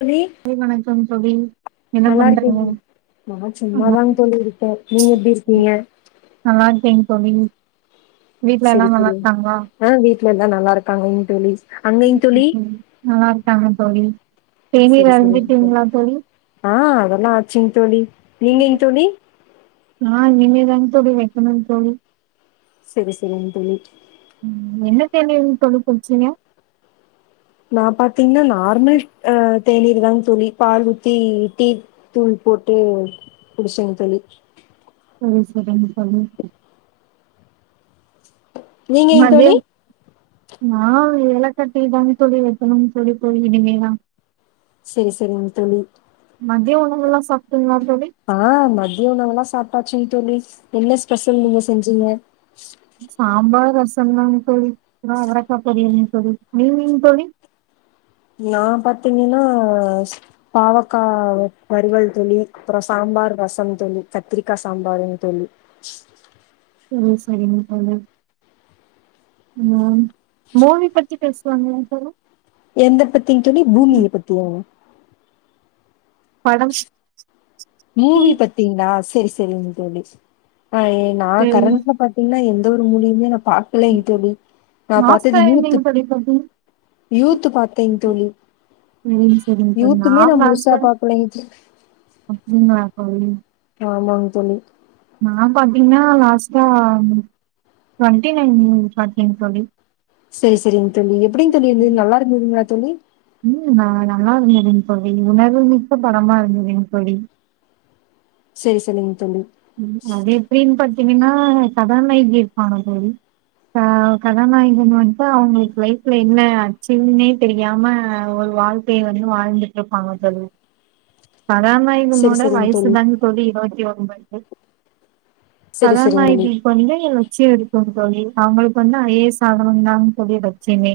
தோழி காலை வணக்கம் தோழி என்ன நல்லா பண்றீங்க இருக்கேங்க நா நல்லா சும்மாதாங்க தோழி இருக்கே நீங்க எப்டி இருக்கீங்க நல்லா இருக்கேங்க தோழி வீட்ல எல்லா செரி நல்லா தோழி இருக்காங்களா ஆ வீட்ல எல்லா நல்லா இருக்காங்க தோழி அங்கங்க தோழி நல்லா இருக்காங்க தோழி செரி தேனீர் செரிங்க அருந்தீட்டீங்களா தோழி ஆ அதெல்லா ஆச்சுங்க தோழி நீங்கங்க தோழி நா இனிமேதாங்க தோழி வைக்கனு தோழி செரி செரிங்க தோழி ம் என்ன தேநீர் உங்களுக்கு ரொம்ப புடிச்சீங்க நா பாத்தீங்கன்னா நார்மல் ஆ தேநீர்தாங்க தோழி பால் ஊத்தி டீ தூள் போட்டு குடிச்சேங்க தோழி ம் செரிங்க தோழி நீங்கங்க தோழி மத்யம் நா ஏலக்கா டீதாங்க தோழி வைக்கணுங்க தோழி போய் இனிமேதா செரி செரிங்க தோழி மதிய உணவுல்லா சாப்ட்டீங்களா தோழி ஆ மதிய உணவுல்லா சாப்ட்டாச்சுங்க தோழி என்ன ஸ்பெஷல் நீங்க செஞ்சீங்க சாம்பார் ரசம்தாங்க தோழி இது அவரக்கா பொரியல் தோழி நீங்கங்க தோழி நா பாத்தீங்கன்னா பாவக்கா வறுவல் தோழி அப்பறோ சாம்பார் ரசம் தோழி கத்திரிக்கா சாம்பருங்க தோழி ம் சரிங்க தோழி ம் மூவி பத்தி பேசுவாங்கலா தோழா எந்த பத்தி தோழி பூமிய பத்தியாவா படம் மூவி பத்தீங்களா செரி செரிங்க தோழி ஆ நா சரிங்க கரண்ட்ல பாத்தீங்கன்னா எந்த ஒரு மூவியுமே நா பாக்கலைங்க தோழி நா பாத்தது லாஸ்டா யூத்து நீங்க தோழி பாத்தீங்க யூத்து பாத்தேங்க தோழி சரிங்க சரிங்க தோழி யூத்துமே நா முழுசா பாக்கலைங்க தோழி அப்டிங்கலா தோழி ஆமாங்க தோழி நா பாத்தீங்கன்னா லாஸ்ட்டா ட்வெண்ட்டி நைன் பாத்தேங்க தோழி செரி செரிங்க தோழி எப்டிங்க தோழி இருந்தது நல்லா இருந்ததுங்களா தோழி ம் நா நல்லா இருந்ததுங்க தோழி உணர்வு மிக்க படமா இருந்ததுங்க தோழி செரி செரிங்க தோழி அது எப்டின் பாத்தீங்கன்னா சதான் வைதி இருப்பான தோழி ஆ கதாநாயகன் வந்துட்டு அவங்களுக்கு லைஃப்ல என்ன அச்சிவ்ன்னே தெரியாம ஒரு வாழ் கைய வந்து வாழ்ந்துட்டு இருப்பாங்க தோழி செரி ககநாயகனோட செரிங் வயசு தாங்க தோழி இருவத்தி ஒன்பது செரி செரிங் தோழி கதாநாயகி வந்து என் லட்சியம் இருக்கும் தோழி அவங்களுக்கு வந்து ஐ ஏ எஸ் ஆகனும்னு தா தோழி லட்சியமே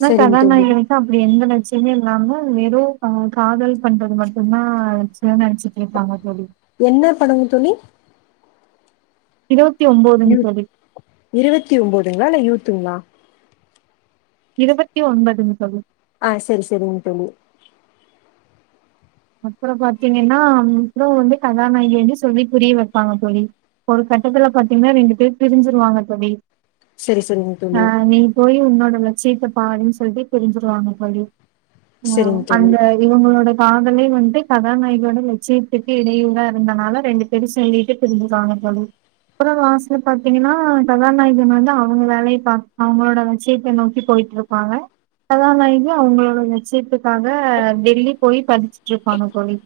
அதா சரிங்க தோழி கதநாயகி அப்டி எந்த லட்சியமே இல்லாம வெறும் காதல் பண்றது மட்டுந்தா எதனா நெனச்சிட்டே இருப்பாங்க தோழி என்ன படங்க தோழி இருவத்தி ஒம்போதுங்க யூ தோழி இருவத்தி ஒம்போதுங்களா இல்ல யூத்துங்களா இருவத்தி ஒம்போதுங்க தோழி ஆ சரி சரிங்க தோழி அப்புற பாத்தீங்கன்னா இவரு வந்து கதாநாயகி வந்து சொல்லி புரிய வைப்பாங்க தோழி ஒரு கட்டத்துல பாத்தீங்கன்னா ரெண்டு பேர் பிரிஞ்சிருவாங்க தோழி சரி சரிங்க ஆ தோழி நீ போய் உன்னோட லட்சியத்த பாருன் சொல்லிட்டு பிரிஞ்சிருவாங்க தோழி அ சரிங்க தோழி அந்த இவங்களோட பா கூடவே வந்து கதாநாயகனோட லட்சியத்துக்கு இடையூரா இருந்தனால ரெண்டு பேரும் சொல்லிட்டு பிரிஞ்சுருவாங்க தோழி அப்புற லாஸ்ட்ல பாத்தீங்கன்னா கதாநாயகன் வந்து அவங்க வேலைய பா அவங்களோட லட்சியத்தை நோக்கி போய்ட்டு இருப் ப்பாங்க கதாநாயகி அவங்களோட லச்சியத்துக்காக டெல்லி போய் படிச்சு ருப்பாங்க தோழி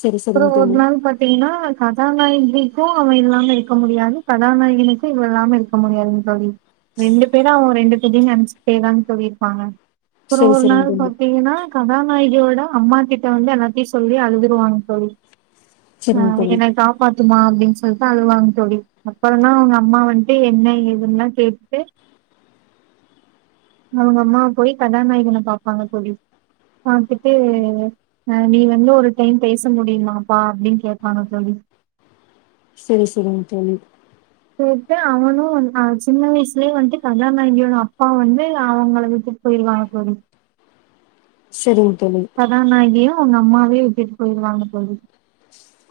சரி அப்புற சரிங்க ஒரு தோழி நாள் பாத் தீங்கனா கதாநாயகிக்கும் அவெ இல்லாம இருக்க முடியாது கதாநாயகனக்கும் இவ இல்லாம இரு பாக்க முடியாதுங்க தோழி ரெண்டு பேரா அவன் ரெண்டு பேரையும் நெனச்சுட்டேதான் தோழியிருப்பாங்க அப்புற சரி ஒரு சரிங்க நாள் தோழி பாத்தீங்கன்னா கதாநாயகியோட அம்மா கிட் ட வந்து எல்லாத்தையு சொல்லி அழுதுருவாங்க தோழி அ சரிங்க தோழி என்ன காப் பாத்துமா அப்டின்னு சொல்லிட்டு அழுவாங்க தோழி அப்புறந்தா உங்க அம்மா வந்ட்டு என்ன ஏதுன்ல்லா கேட்டு அவங்க அம்மாவ போய் கதாநாயகனை பாப்பாங்க தோழி பாத்துட்டு அ நீ வந்து ஒரு டைம் பேச முடியுமாப்பா அப்டின்னு கேப்பாங்க தோழி செரி செரிங்க தோழி போயிட்டு அவனு வந்தான் சின்ன வயசுலேயே வந்துட்டு கதாநாயகியோட அப்பா வந்து அவங்கள விட்டுட்டு போயிருவாங்க தோழி சரிங்க தோழி கதாநாயகியு அவங்க அம்மாவையு விட்டுட்டு போயிருவாங்க தோழி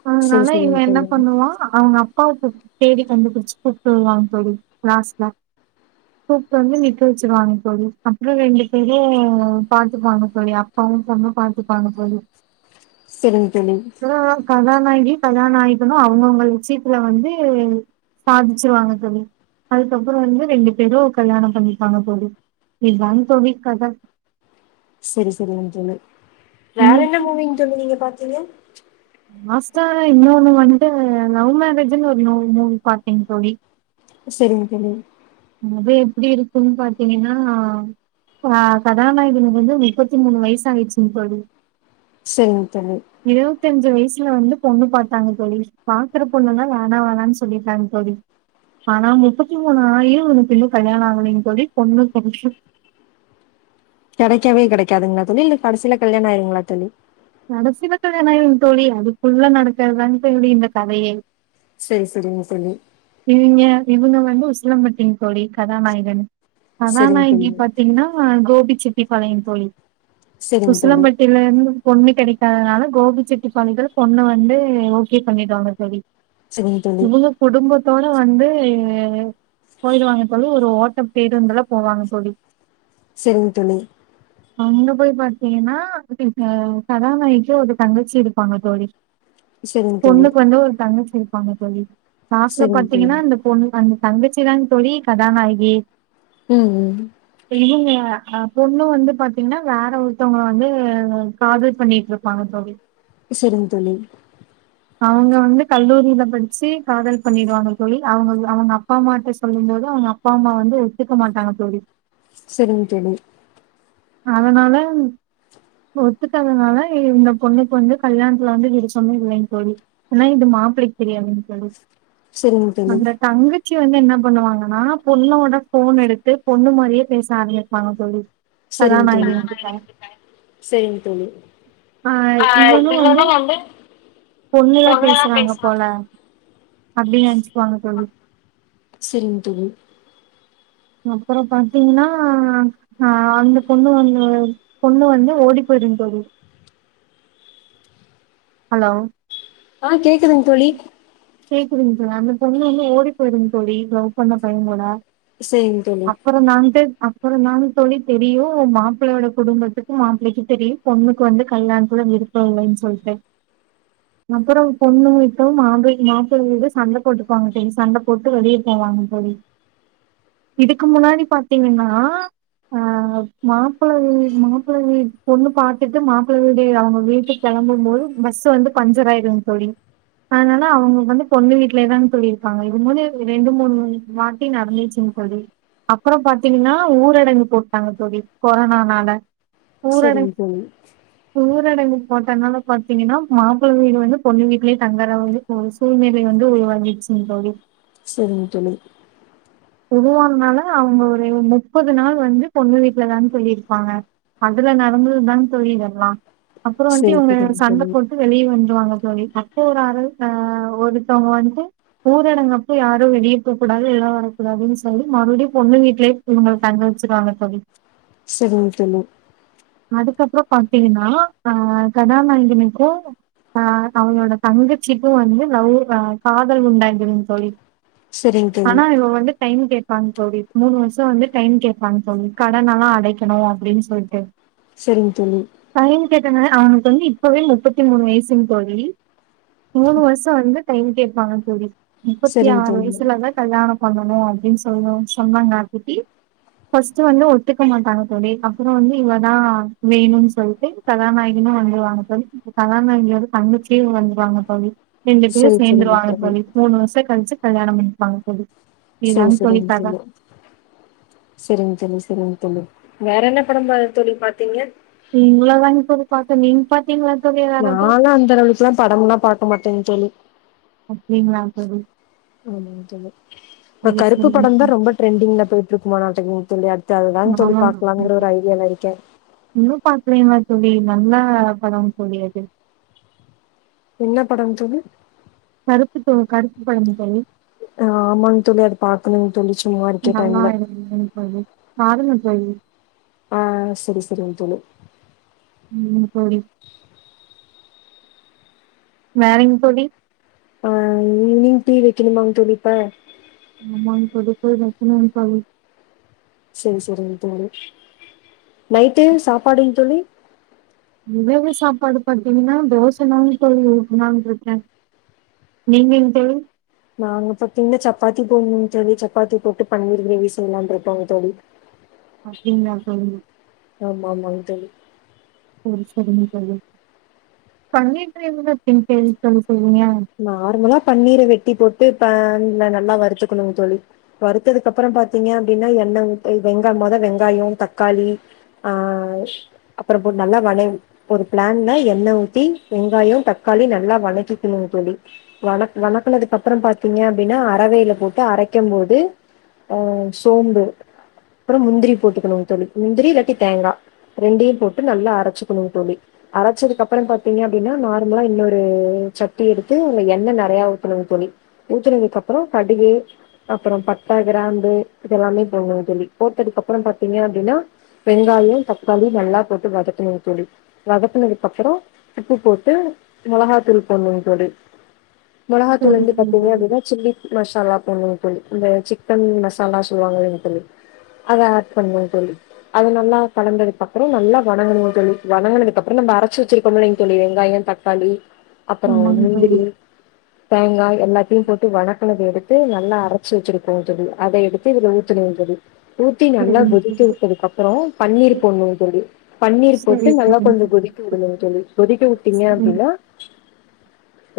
சரி போனால இவெ சரிங்க என்ன தோழி பண்ணுவா அவங்க அப்பாவுத் தேடி கண்டு பிடிச்சு கூட்டு வருவா தோழி லாஸ்ட்ல தூக்குல வந்து நிக்க வச்சிருவாங்க தோழி அப்புற ரெண்டு பேரும் பாத்துப்பாங்க தோழி அவங்க சொன்னா பாத்துப்பாங்க தோழி சரிங்க தோழி கதாநாயகி கதாநாயகனும் அவங்கவுங்க விஷயத்துல வந்து சாதிச்சிருவாங்க தோழி அதுக்கப்புற வந்து ரெண்டு பேரும் கல்யாணம் பண்ணிருப்பாங்க தோழி இதான் தோழி கதை செரி செரிங்க தோழி வேற என்ன இன்னைக்கு மூவிங் தோழி நீங்க பாத்தீங்க லாஸ்டா இன்னோன்னு வந்துட்டு லவ் மேரேஜ்ன்னு ஒரு நோ மூவி பாத்தேங்க தோழி செரிங்க தோழி அது எப்டி இருக்குன் பாத்தீங்கன்னா ஆ கதாநாயகனுக்கு வந்து முப்பத்தி மூனு வயசு ஆயிடுச்சுங் தோழி சேரிங்க தோழி இருவத்தஞ்சு வயசுல வந்து பொண்ணு பாத்தாங்க தோழி பாக்குற பொண்ணுல்லா வேணா வேணான் சொல்லிறாங்க தோழி ஆனா முப்பத்தி மூனு ஆயு அவனக்குன்னு கல்யாண ஆகலன் தோழி பொண்ணு புதுசு கெடைக்கவே கெடைக்காதுங்ளா தோழி இல்ல கடைசில கல்யாண ஆயிருங்ளா தோழி நடைசியா கல்யாணோ ஆயிரு தோழி அதுக்குள்ள நடக்காதான்டு இந்த கதையே சேரி சரிங்க தோழி இவங்க இவங்க வந்து உசிலம்பட்டிங்க தோழி கதாநாயகன் சரிங்க கதாநாயகி தோழி பத் த்தீங்னா கோபிச்செட்டி பாளையம் தோழி சரிங்க தோழி உசிலம்பட்டியில இருந்து பொண்ணு கெடைக்காதனால கோபி செட்டிப்பாளத்தல பொண்ணு வந்து ஓகே பண்ணிடாங்க தோழி சரிங்க தோழி இவங்க குடும்பத்தோட வந்து எ எ அ போயிடுவாங்க தோழி ஒரு ஓட்டம் பேருந்துல போவாங்க தோழி சேரிங் தோழி அங்க போய் பாத்தீங்னா உத்தே த கதாநாயகிக்கு ஒரு தங்கச்சி இருப்பாங்க தோழி சரிங்க தோழி பொண்ணுக்கு வந்து ஒரு தங்கச்சி இருப் பாங்க ஆமா தோழி லாஸ்ட்ல சரிங்க தோழி பாத்தீங்னா அந்த பொண்ணு அந்த தங்கச்சிதா தோழி கதாநாயகி ம் ம் இல்லங்க பொண்ணு வந்து பாத்தீங்னா வேற ஒருத்தவங்கள வந்து காதல் பண்ணிட்டு இருப்பாங்க தோழி சேரிங் தோழி அவங்க வந்து கல்லூரியில படிச்சி காதல் பண்ணிடுவாங்க தோழி அவங்க அவங்க அப்பா அம்மாட்ட சொல்லும்போது அவங்க அப்பா அம்மா வந்து ஒத்துக்க மாட்டாங்க தோழி செரிங்க தோழி அதனாலம் ஒத்துக்காததுனால இந்த பொண்ணுக்கு வந்து கல்யாணத்துல வந்து விருப்பமே இல்லங் தோழி ஆனா இது மாப்பிளைக்கு தெரியாதுங் தோழி சரிங்க தோழி அந்த டங்கு வந்து என்ன பண்ணுவாங்கன்னா பொண்ணோட போன் எடுத்து பொண்ணு மாறியே பேச ஆரம்பிப்பாங்க தோழி சரிங்க தோழி கதாநாயகன் கிட்ட சரிங்க தோழி ஆ இவனு வந்து பொண்ணுதா பேசுறாங்க போல அப்டி நெனைச்சுகுவாங்க தோழி சேரிங் தோழி அப்ரோ பாத்தீங்னா அ அந்த பொண்ணு வந்து பொண்ணு வந்து ஓடி போயிடு தோழி ஹலோ ஆ கேக்குதுங் தோழி கேக்குதுங்க சா அந்த பொண்ணு வந்து ஓடி போயிரு தோழி லவ் பண்ண பையங்கூட சேரிங்க தோழி அப்புறம் நான்டு அப்ரோ நானு தோழி தெரியு மாப்பிள்ளையோட குடும்பத்துக்கு மாப்பிள்ளைக்கும் தெரியு பொண்ணுக்கு வந்து கல்யாணத்ல விருப்பம் இல்லைன்னு சொல்ட்டு அப்பறம் பொண்ணு வீட்டு மாப்பி மாப்பிள்ள வீடு சண்ட போட்டுபாங்க தோழி சண்ட போட்டு வெளிய போவாங்க தோழி இதுக்கு முன்னாடி பாத்தீங்கன்னா ஆ மாப்பிள வீ மாப்பிள வீ பொண்ணு பாத்திட்டு மாப்பிளை வீடு அவங்க வீட்டுக் கிளம்பும் போது பஸ்சு வந்து பஞ்சர் ஆயிரு தோழி அதனால நா அவங்க வந்து பொண்ணு வீட்லயே தா தோழி இருக்காங்க இது மாரி ரெண்டு மூனு வாட்டி நடந்துச்சுங் தோழி அப்ரோ பாத்தீங்கன்னா ஊரடங்கு போட்டாங்க தோழி கொரோனானால ஊரடங் சரிங்க தோழி ஊரடங்கு போட்டதுனால பாத்தீங்னா மாப்பிள வீடு வந்து பொண்ணு வீட்லேயே தங்கறவது ஓர் சூழ்நில வந்து உருவாகிச்சிங் தோழி சேரிங்க தோழி உருவானனால அவங்க ஒரு முப்பது நாள் வந்து பொண்ணு வீட்லதா தோழி இருப்பாங்க அதுல நடந்தது தா தோழி இதெல்லா அப்றோ வந்து சரி இவங்க சரிங்க சண்ட தோழி போட் டு வெளிய வந்துடுவாங்க தோழி அப்ப ஒரு அற ஆ ஒருத்தவங்க வந்து ஊரடங்கப்போ யாரு வெளிய போக்கூடாது வெளிய வரக்குடாதுனு சொல்லி மறுபடியு பொண்ணு வீட்லே இவங்கள தங்க வச்சிருவாங்க தோழி செரிங்க தோழி அதுக்கப்றோ பாத்தீங்னா அ கதாநாயகனுக்கு ஆ அவனோட தங்கச்சிக்கு வந்து லவ் ஆ காதல் உண்டாய்டுங் தோழி சரிங்க தோழி ஆனா இவ வந்து டைம் கேப்பாங்க தோழி மூணு வருஷோ வந்து டைம் கேப்பாங்க தோழி கடன் எல்லா அடைக்கணு அப்டினு சொல்லிட்டு செரிங் தோழி டைம் கேட்டனால அவனுக்கு வந்து இப்பவே முப்பத்தி மூணு வயசுங் தோழி மூணு வருஷோ வந்து டைம் கேப்பாங்க தோழி முப்பத்தி சரிங்க ஆறு தோழி வயசுலதா கல்யாண பண்ணணு அப்டினு சொன்ன சொன்னாங்க ஆ குட்டி ஃபஸ்ட் வந்து ஒத்துக்க மாட்டாங்க தோழி அப்றோ வந்து இவ தா வேணுன்னு சொலிட்டு கதாநாயகனு வந்துரு வாங்க தோழி கதாநாயகியோட தங்கச்சியு வந்துருவாங்க தோழி ரெண்டு பேரு சரி சரிங்க சேந்துருவாங்க தோழி மூணு வருஷ கழிச்சு கல்யாண பண்ணிப்பாங்க தோழி செரி இதுதாங்க தோழி செரி கத செய்ய வேற என்ன படோ தோழி பாத்தீங்க இவ்ளோதாங்க தோழி பாத் நீங் பாத்திங்ளா தோழி வேற எதா நாலா அந்த அளவுக்குல்லா படம்ல்லா பாக்க மாட்டேங் தோழி அப்டிங்ளா தோழி ஆமாங் தோழி இப்ப சேரி கருப்பு படோ தா சேரிங்க. ரொம்ப ட்ரெண்டிங்ல போ மட்டு இருக்கு மாநாட்டக தோழி‌ அடுத்து அதுதாங் தோழி நாலா பாக்கலங்கிற ஒரு ஐடியால இருக்கே இன்னு பாக்கலைங்கலா தோழி நல்லா படோ தோழி அது என்ன படங் தோழி கருப்பு தோ கருப்பு படம் தோழி ஆமாங் தோழி அது பாக்கணு தோழி சும்மா இருக்க நல்லா டைம்ல பாருங்க தோழி ஆ சேரி சேரிங் தோழி ம் தோழி வேறங் தோழி ஆ இவ்னிங் டீ வக்கணுமா தோழி இப்ப ஆமாங்க தோழி போய் வைக்கனோ தோழி சேரி சேரிங் தோழி நைட்டு சாப்பாடுங் தோழி [unintelligible] சாப்பாடு பாத்தீங்னா தோச தா தோழி ஊத்லானு இருக்க நீங்கங் தோழி நாங்க பாத்தீங்னா சப்பாத்தி போடணு தோழி சப்பாத்தி போட்டு பன்னீர் கிரேவி செய்யலானு இருகோங் தோழி அப்டிங்ளா தோழி ஆமா ஆமாங் தோழி சரி சரிங்க தோழி பண்ணிட்டு இருங்கன்னப்பனு தோழி சொல்றீங்க நார்மலா பன்னீர வெட்டி போட்டு ஃபேன்ல நல்லா வருத்துக்கனு தோழி வருத்ததுக்கு அப்பறோ பாத்தீங்க அப்டின்னா எண்ணெய் மொத வெங்காயோ தக்காளி ஆ அப்புற போ நல்லா வணங்கி ஒரு பேன்ல எண்ணெய் ஊத்தி வெங்காயோ தக்காளி நல்லா வணக்கிகனு டி வ வணக்கனதுக்கு அப்பறோ பாத்தீங்க அப்டின்னா அறவைல போட்டு அரைக்கும் போது அ சோம்பு அப்பறோ முந்திரி போட்டுக்கணுங்க தோழி முந்திரி இல்லாட்டி தேங்கா ரெண்டையு போட்டு நல்லா அரச்சுக்கணுங்க தோழி அரச்சதுக்கு அப்பறோ பாத்தீங்க அப்டின்னா நார்மலா இன்னோரு ச ட்டி எடுத்து எண்ணெய் நெறயா ஊத்தனுங்க தோழி ஊத்துனதுக்கு அப்பறோ கடுகு அப்பறோ பட்ட கிராம்பு இதெல்லாமே போடணு தோழி போட்டதுக்கப்பறோ பாத்தீங்க அப்டின்னா வெங்காயோ தக்காளி நல்லா போட்டு வதக்கனு தோழி வதக்குனதுக்கு அப்பறோ உப்பு போட்டு மொளகாத்தூள் போடணு போடு மொளகாதூள் வந்து பாத்தீங்க சொல்றீங்க அப்டின்னா சில்லி மசாலா போடணுன்ங்கதோழி இந்த சிக்கன் மசாலா சொல்லுவாங்களேன்னு தோழி அத ஆட் பண்ணன்னு தோழி அது நல்லா கலந்ததுக்கு அப்பறோ நல்லா வணங்கனு தோழி வணங்கனதுக்கு அப்பறோ நம்ம அரச்சு வச்சுருக்கோம்ல தோழி வெங்காயோ தக் தக்காளி அப்பறோ ஆமாங்க தோழி முந்திரி தேங்கா எல்லாத்தையு போட்டு வணக்குனத எடுத்து நல்லா அரச்சு வச்சிருப்போ தோழி அத எடுத்து இத ஊத்தனு தோழி ஊத்தி நல்லா சரிங்க கொதிக்க தோழி விட்டதுக்கு அப்பறோ பன்னீர் போடனு தோழி பன்னீர் போட்டு சரி நல்லா சரி கொஞ்ச கொதிக்க விடனு தோழி கொதிக்க விட்டீங்க ம் அப்டின்னா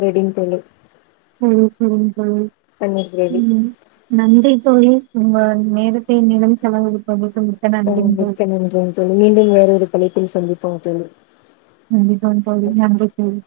ரெடிங் தோழி செரிங்க செரிங்க தோழி பன்னீர் கிரேவி ம் நன்றி தோழி உங்க நேரத்தை என்னிடம் செலவழிப்பது ஓ மிக்க நன்றிங்க தோழி மீண்டும் வேற ஒரு தலைப்பில் சந்திப்போம் தோழி கண்டிப்பாங்க தோழி நன்றி தோழி